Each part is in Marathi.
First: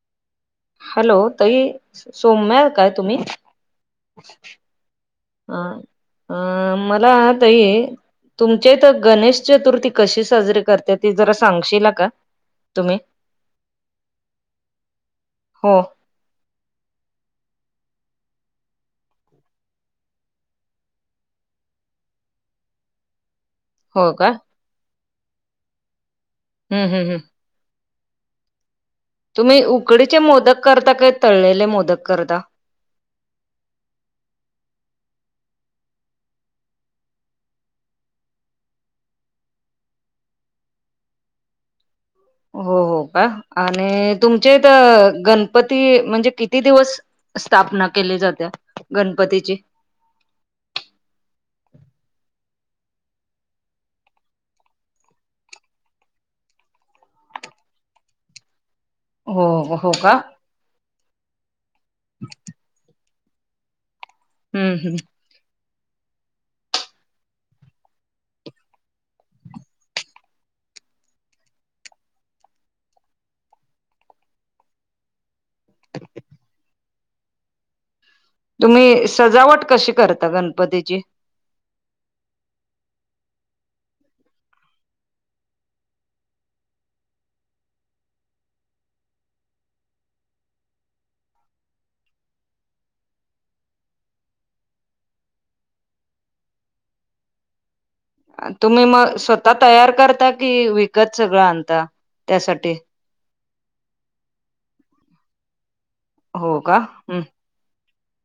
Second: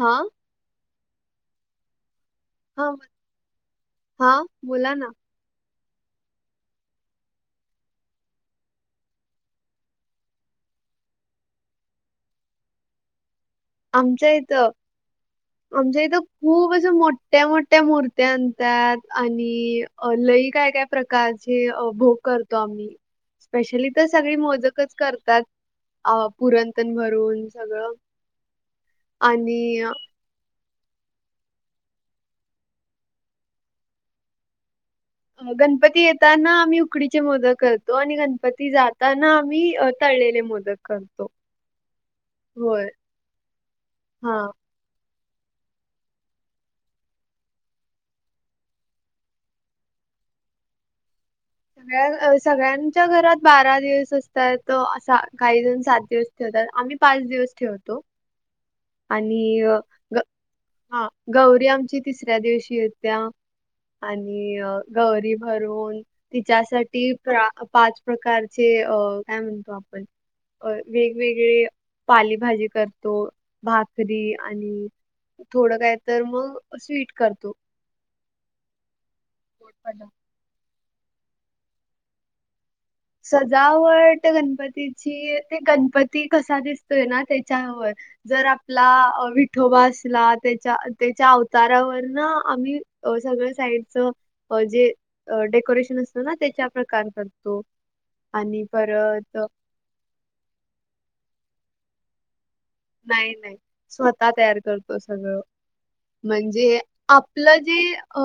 हा. हॅलो ताई सोम्या हा हा बोला ना. अ अ मला ताई तुमच्या इथ गणेश चतुर्थी कशी साजरीे करत्यात ते जरा सांगशीला का? तुम्ही आमच्या इथं हो आमच्या इथं खूप असं मोठ्या मोठ्या मूर्त्या आणत्यात आणि लय काय काय प्रकारचे अ -भोग करतो आम्ही. [inaudible] स्पेशली तर हो का सगळी मोदकच करतात पुरण हम्म तेन हम्म हम् भरून सगळं आणि तुम्ही उकडीचे मोदक करता काय तळलेले मोदक करता? गणपती येताना आम्ही उकडीचे मोदक करतो आणि गणपती जाताना आम्ही तळलेले मोदक करतो. हो होय हो का आणि हा तुमचे त गणपती म्हणजे किती दिवस स्थापना केली जातिया? गणपतीची? सगळ्या- सगळ्यांच्या घरात बारा दिवस असतायत तो असा काहीज सात दिवस ठेवत्यात आम्ही पाच दिवस ठेवतो. आणि हो अ, हो का? ग हा गौरी आमची तिसऱ्या दिवशी एत्या. आणि हम्म हम् गौरी भरून तिच्यासाठी पाच प्रकारचे अ- काय म्हणतो आपण अ- वेगवेगळे पालेभाजी करतो भाकरी आणि थोडं काय तर मग स्वीट करतो. तुम्ही सजावट गोड कशी पदार्थ करता गणपतीची? सजावट गणपतीची ते गणपती कसा दिसतोय ना त्याच्यावर. जर आपला विठोबा असला त्याच्या त्याच्या अवतारावर ना आम्ही अ- सगळं साईडच जे डेकोरेशन असतं ना त्याच्या प्रकारे करतो. आणि तुम्ही मग परत स्वतः तयार करता कि विकत सगळं आणता त्यासाठी? नाय नाय स्वतः तयार करतो सगळं हो म्हणजे का आप हम्म आपलं जी अ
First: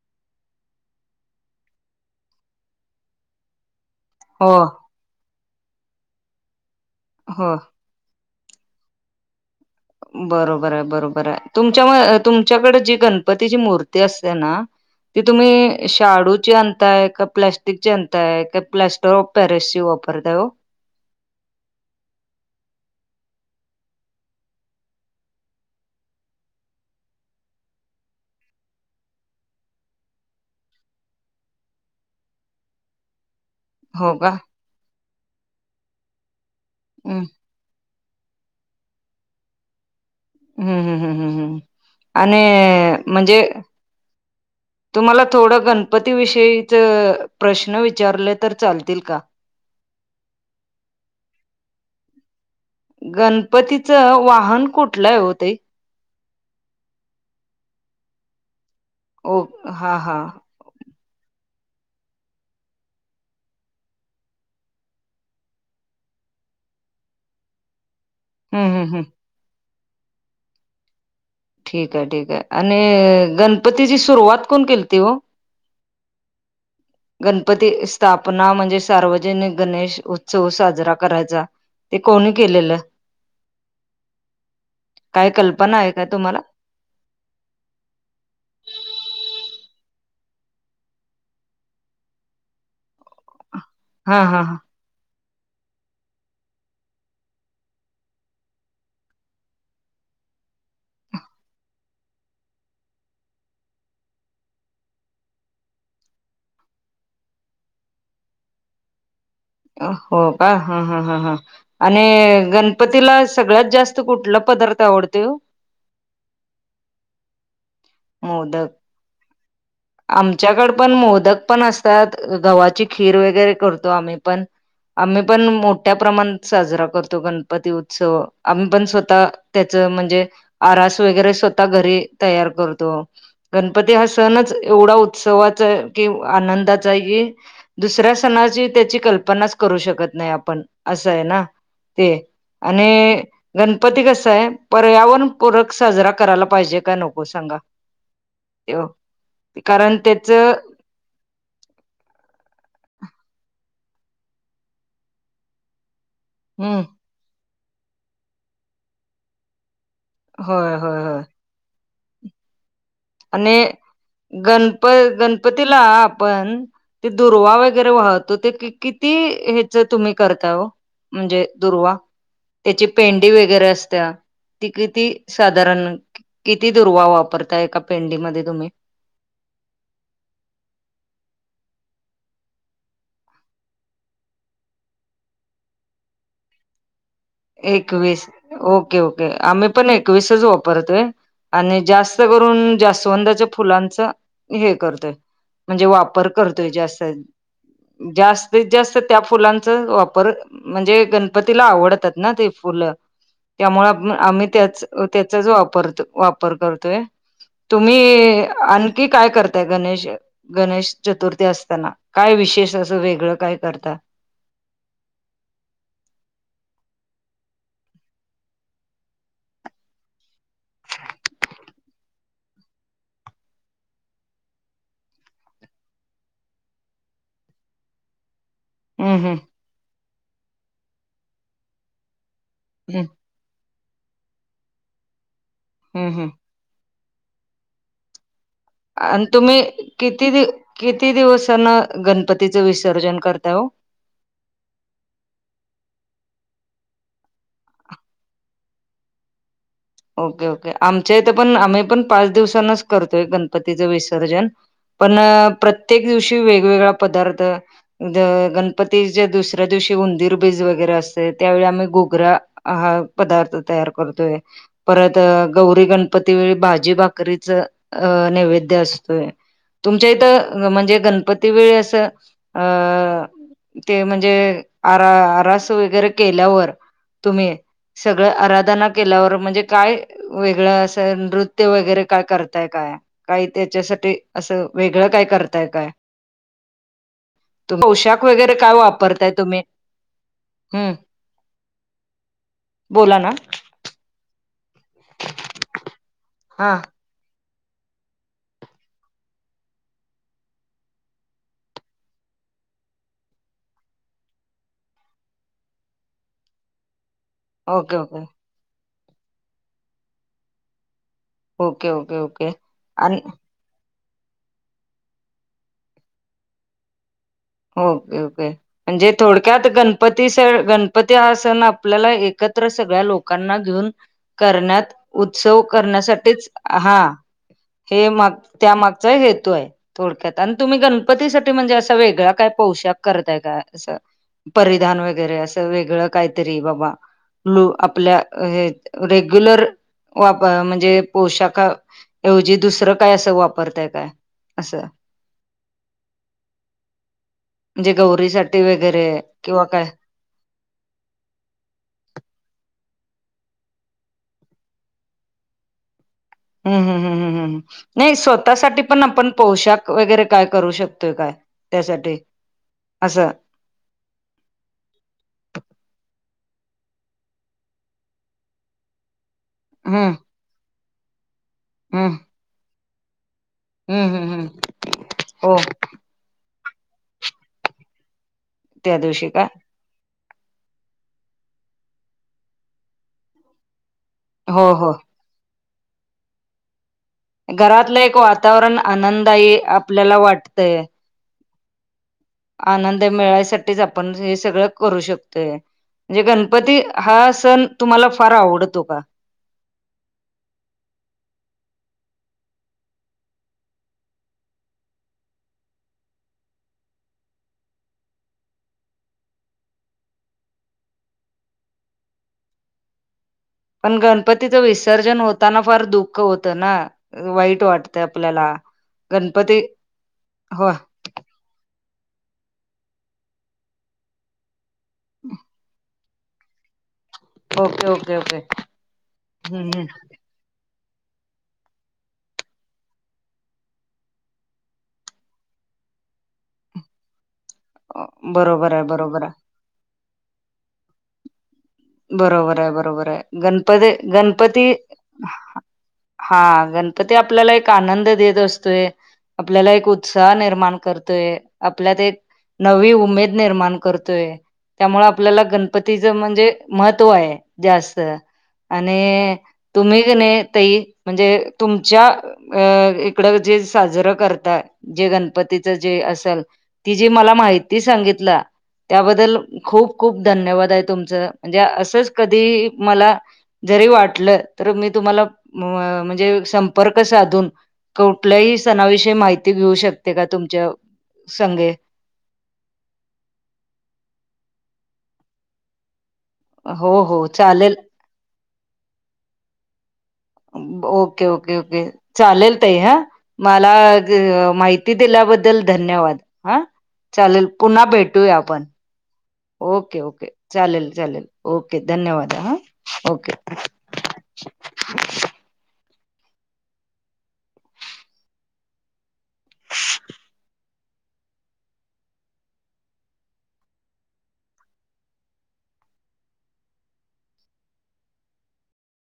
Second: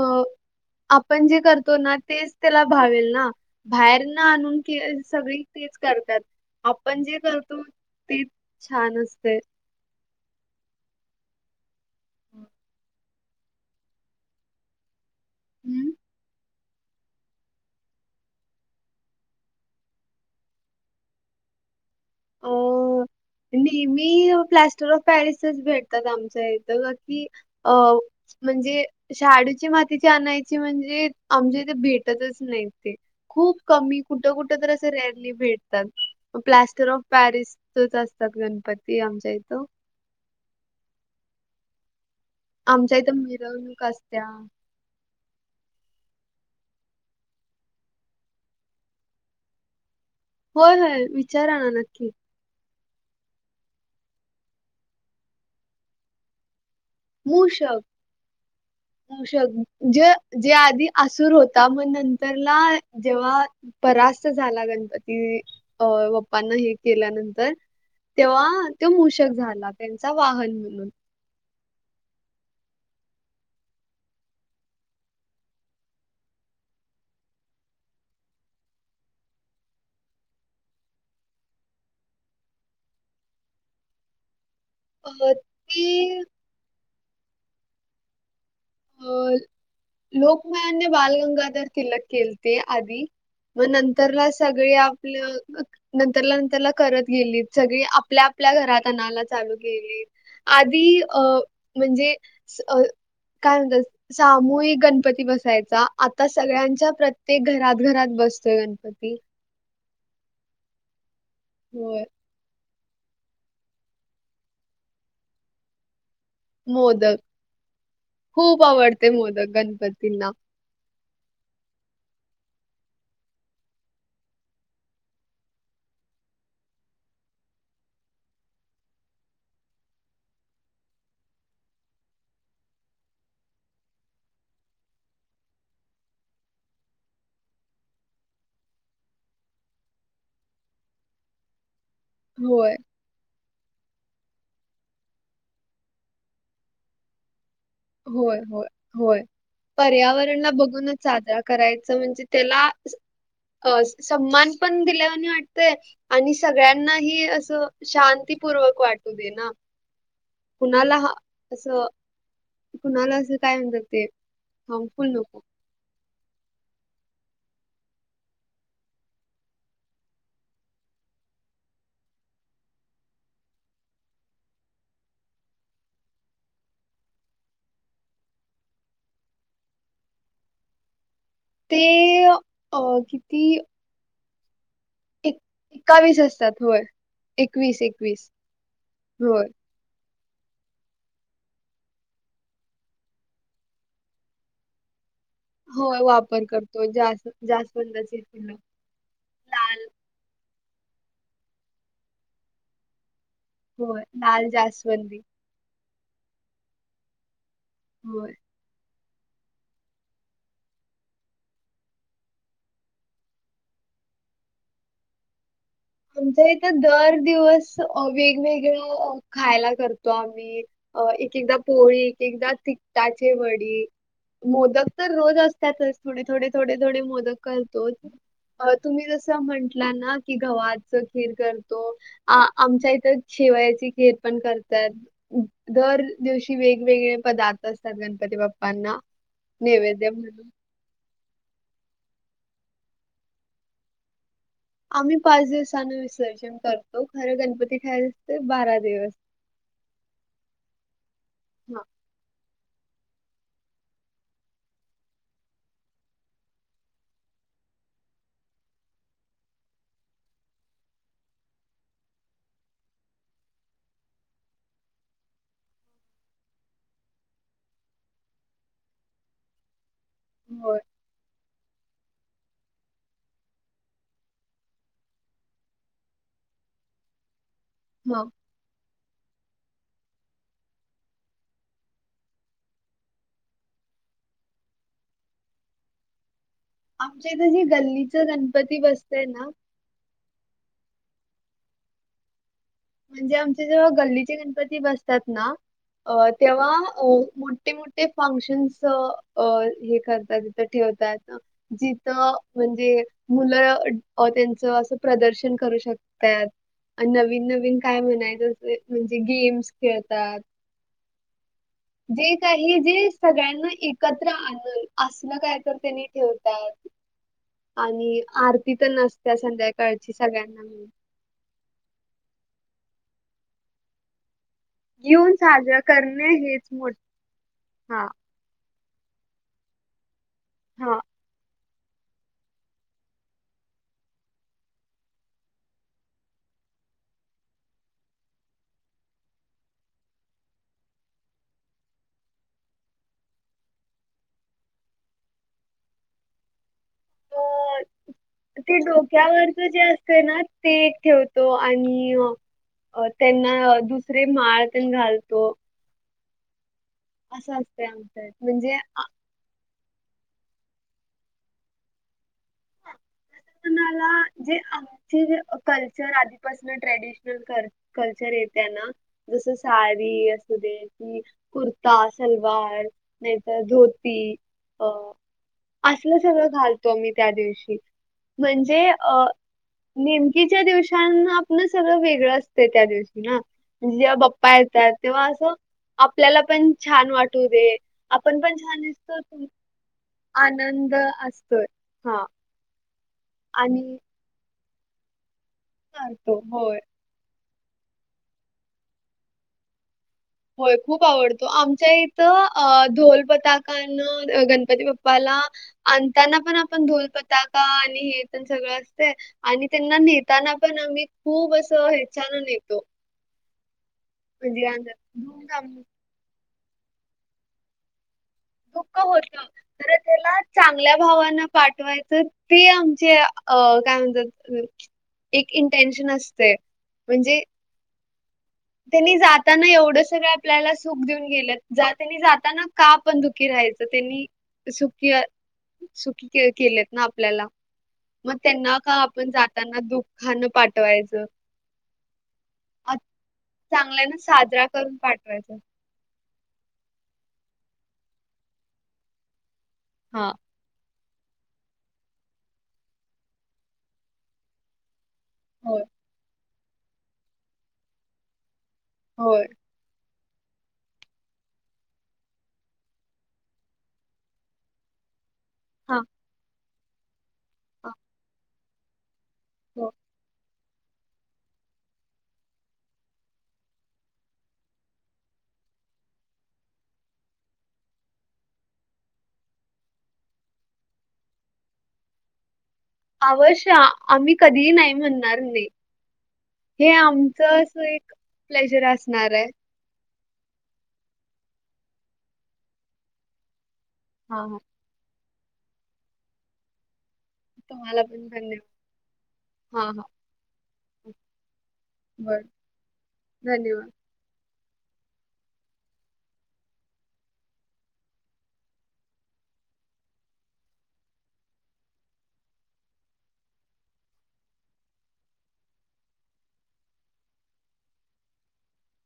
आपण जे करतो ना तेच त्याला भावेल ना बाहेर हो आणून केयर सगळी तेच करतात आपण जे हो करतो. तेच छान असतंय. बरोबर आय बरोबर आय तुमच्या तुमच्याकडे जी गण पतीची मूर्ती असतिया ना ती तुम्ही हम्म. शाडूची आणताय का प्लाश स्टिक आणतात का प्लास्टर ऑफ पॅरिस ची वापरताय ओ? आव नेहमी प्लास्टर ऑफ प पॅरिसच च भेटतात आमच्या इथ बाकी अ म्हणजे शाडूची मातीची आणायची म्हणजे आमच्या इथ भेटतच नायत ते. खूप कमी हो का कुठं कुठ तर असे रेअरली भेटतात प्लास्टर ऑफ हम्म पॅरिसच च अस तात गणपती आमच्या इथं. हूं हूं हूं हूं हूं आणि आमच्या इथं म्हणजे मिरवणूक असत्या. तुम्हाला थोडं गणपती विषयीच प्रश्न विचारले तर चालतील का? होय होय विचारा ना नक्की गणपतीचं वाहन कुठलंय ओ ताई मूषक ओ मूषक हा म्हणजे हा ते आधी असूर होता म नंतरला जेव्हा परास्त झाला गणपती अ बाप्पांना हे केल्यानंतर तेव्हा हम्म हम्म तो हम्म मुषक झाला त्यांचा वाहन म्हणून ठीक आय ठीक आय आणि गणपतीची सुरुवात कोण केलती ओ गणपती स्थापना म्हणजे सार्वजनिक गणेश उत्सव साजरा करायचा ते कोणी केलेलं? काय अ कल्पना ते आहे का तुम्हाला? अ लोकमान्य बालगंगाधर तिलक केलते आधी म हा नंतरला हा हा सगली आपलं नंतरला नंतरला करत गेलीत सगळी आपल्या आपल्या घरात आणाला चालू केेली. आधी अ म्हणजे स अ काय म्हणतस सामूहिक गणपती बसायचा आता सगळ्यांच्या प्रत्येक घरात घरात बसतोय गण पती अ हो का ह ह ह ह होय आणि गण गणपतीला सगळ्यात जास्त कुठला पदार्थ आवडतय ओ मोदक, खूप मोदक आवडतय मोदक गणपत आमच्याकड पण मोदक पण असतात गव्हाची खीर वगैरे करतो आम्ही पण आम्ही पण मोठ्या प्रमाणात साजरा करतो गणपती उत्सव आम्ही पण स्वतः त्याच म्हणजे आरास वगैरे स्वतः घरी तयार करतो. गणपती हा सणच एवढा उत्सवाचाय की आनंदाचा हाय की दुसऱ्या सणाची त्याची कल्पनाच करू शकत नाय आपण असंय ना ते होय आणि गणपती कसाय पर्यावरण पूरक साजरा करायला पाहिजे काय नको सांगा. होय होय होय कारण त्याच पर्यावरणला हम्म ब घुनच साजरा करायचा म्हणजे त्याला अ सम्मान पण दिल्यावाणी वाटतय आणि सगळ्यांनाही असं शांतीपूर्वक वाटू दे ना होय होय कुणालाहा होय असं कुणाला अस काय आणि म्हणतात ते हार्मफुल नको. तिला आपण ते दुर्वा वगैरे वाहतो ते कि किती ह्याच तुम्ही करता ओ म्हणजे दुर्वा त्याची पेंडी वगैरे असत्या ती किती साधारण किती दुर्वा वापरता एका पेंडीमध्ये तुम्ही ते अ किती? एक एकावीस असतात होय. एकवीस ओके ओके होय आम्ही पण एकवीसच वापरतोय. आणि जास्त करून जास्वंदाच्या फुलांचा हे करतोय. म्हणजे होय वापर करतोय करतो जासन जास् जास्वंदाची फुलं जास्तीत जास्त त्या फुलांचा लाल वापर म्हणजे गणपतीला आवडतात ना ते फुलं त्यामुळे होय आम- आम्ही, लाल त्याच जास्वंदी -त्याचाच वापरत-वापर करतोय. होय तुम्ही आणखी काय, करताय? गणेश गणेश चतुर्थी असताना. काय विशेष असं, वेगळं काय, करता? आमच इथं, दर अ दिवस वेगवेगळ, खायला करतो आम्ही. अ एक - एकदा पोळी. एक - एकदा तिकटाचे वडी. मोदक तर रोज असतातच. थोडे, थोडे, थोडे, थोडे मोदक करतो. अ तुम्ही हम्म जस हम्म म्हंटला ना की, गव्हाच खीर करतो. आ आमच्या इथं, शेवयाची खीर पण करतात. दर हम्म हम्म दिवशी वेगवेगळे पदार्थ असतात. गणपती बाप् अन् तुम्ही किती, दि किती दिवसान? गणपतीचं विसर्जन करता ओ. आम्ही पाच दिवसान विसर्जन करतो. खरं गणपती काय दि असते बारा दिवस. Okay - okay. आमच्या इथं पण, आम्ही हा पण पाच दिवसांनच करतोय, गणपतीचं विसर्जन. पण, प्रत्येक दिवशी वेगवेगळा पदार्थ. ग गणपतीच्या दुसऱ्या दिवशी, उंदीर बीज वगैरे असते. त्यावेळी आम्ही गोगरा हा पदार्थ तयार करतोय. परत, गौरी - गणपती वेळी भाजी भाकरीचं अ नैवेद्य असतोय. तुमच्या इथं, होय. म्हणजे गणपती ति वेळेस, अ ते म्हणजे, आरा- आरास वगैरे केल्यावर, तुम्ही हा सगळ आराधना केल्यावर, म्हणजे काय वेगळं असं? नृत्य वगैरे काय, करताय काय? काही त्याच्यासाठी. असं वेगळं काय, करताय काय? आमच्या इथं जे त पोशाख गल्लीचं वगैरे काय, गणपती बसतंय वापरताय ना तुम्ही? हम्म. बोला ना म्हणजे आमचे जेव्हा, गल्लीचे गणपती बसतात ना. अ तेव्हा, हा मो मोठे - मोठे फंक्शन्स अ हे करतात. तीथं ठेवतात. जिथं म्हणजे, मुलं अ त्यांचं असं, प्रदर्शन करू शक तात. नवीन- नवीन ओके काय, ओके म्हणायचं? अस, म्हणजे गेम्स खेळतात. ओके ओके जे ओके. काही, जे आणि सगळ्यांना एकत्र आणून, असलं काय तर त्यांनी ठेवतात. आणि ओके ओके. आरती तेन म्हणजे असत्या, थोडक्यात संध्याकाळची गणपती सण सगळ्यांना मिळून. [unintelligible] आपल्याला एकत्र सगळ्या लोकांना घेऊन करण्यात येऊन उत्सव साजरा करणे करण्यासाठीच. हेच मोठ हा. हा हे मात त्या मागचा हेतूय. थोडक्यात. अन् तुम्ही हा गणपतीसाठी म्हणजे, असा वेगळा काय पोशाख करताय का? अस. परिधान वगैरे असं. वेगळं काहीतरी बाबा लू. आपल्या हे, रेग्युलर वाप म्हणजे पोशाख एवजी दुसरं काय? असं, वापरताय काय? असं. म्हणजे गौरीसाठी वगैरे. किंवा डोक्यावरचं जे काय ते ना [unintelligible] ठेवतो आणि अ त्यांना दुसरे माळ त्यां घालतो. हम्म, हम्, हम्, असं ह्, ह्. असतंय नाही, आमच्यात म्हणजे स्वतःसाठी आ- पण आपण पोशाख वगैरे काय, करू शकतोय, काय? त्यासाठी. असं. कुणाला जे आमचेे कल्चर, आधीपासन ट्रेडिशनल करते. कल्चर येते ना. जस हम्म साडी असू दे. की कुर्ता, हम्म सलवार नाहीतर हम्म धोती. हम्म हम्म अ हो असलं सगळं, घालतो आम्ही. त्या दिवशी म्हणजे त्या अ दिवशी का? नेमकीच्या दिवसांना आपण सगळं वेगळं असते त्या दिवशी ना म्हणजे आ बग हो हो. पायतात तेव्हा असं आपल्याला पण छान वाटत. घरातलं एक वातावरण आनंद तू- आहे आपल्याला वाटतंय आनंद असतोय हा. आनंद मिळायसाठीच आणि आपण हे सगळं करू शकतोय. म्हणजे करतो होय गणपती हा सण तुम्हाला फार आवडतो का. होय खूप आवडतो आमच्या इथं अ ढोल पताकानं गणपती बाप्पाला अताना पण आपण धोल पताका आणि हे पण सगळं असते. आणि त्यांना नेताना पण आम्ही खूप असं ह्याचान नेतो. पण गणपतीचं म्हणजे विसर्जन होताना धूमधाम फार दुःख होतं ना वाईट वाटतं आपल्याला दुःख हो गणपती तर त्याला हो चांगल्या भावांना पाठवायचं ते आमचे अ काय म्हणतात. एक इंटेनशन असते म्हणजे ओके ओके ओके. त्यांनी जाताना हम्म एवढस का आपल्याला सुख देऊन गेले त्यांनी जाताना का पण दुखी राहायचं त्यांनी. सुखी सुखी केलेत ना आपल्याला हम्म. मग बरोबर त्यांना आहे का बरोबर आपण जाताना दुःखान पाठवायचं. बरोबर आहे बरोबर आहे गणपती चांगल्यान गणपती साजरा करून पाठवायचा हा गणपती आपल्याला एक आनंद देत असतोय. आपल्याला एक हा उत्साह निर्माण करतो. आपल्यात एक नवी उमेद निर्माण करतोय त्यामुळे आपल्याला होय गणपतीच म्हणजे महत्त्व आहे जास्त आणि होय तुम्हीणे तही म्हणजे तुमच्या अ इकडं जे साजरं करतात. जे गणपतीच जे हा असेल ती जी मला माहिती हा सांगितलं. त्याबद्दल हो खूप खूप धन्यवाद आहे तुमचं म्हणजे असंच कधी मला जरी वाटलं तर मी तुम्हाला म्हणजे संपर्क साधून कुठल्याही सणाविषयी माहिती घेऊ शकते का तुमच्या संघे अवश्य आम्ही कधीही नाही म्हणणार नाही. हे हो हो आमचंच चालेल एक प्लेजर असणार आहे. ओके ओके ओके चालेल त हा मला हां हां माहिती दिल्याबद्दल धन्यवाद हा चालेल पुन्हा तुम्हाला पण भेटूया आपण. धन्यवाद हां ओके हां ओके चालेल चालेल ओके धन्यवाद बरं हा ओके. धन्यवाद.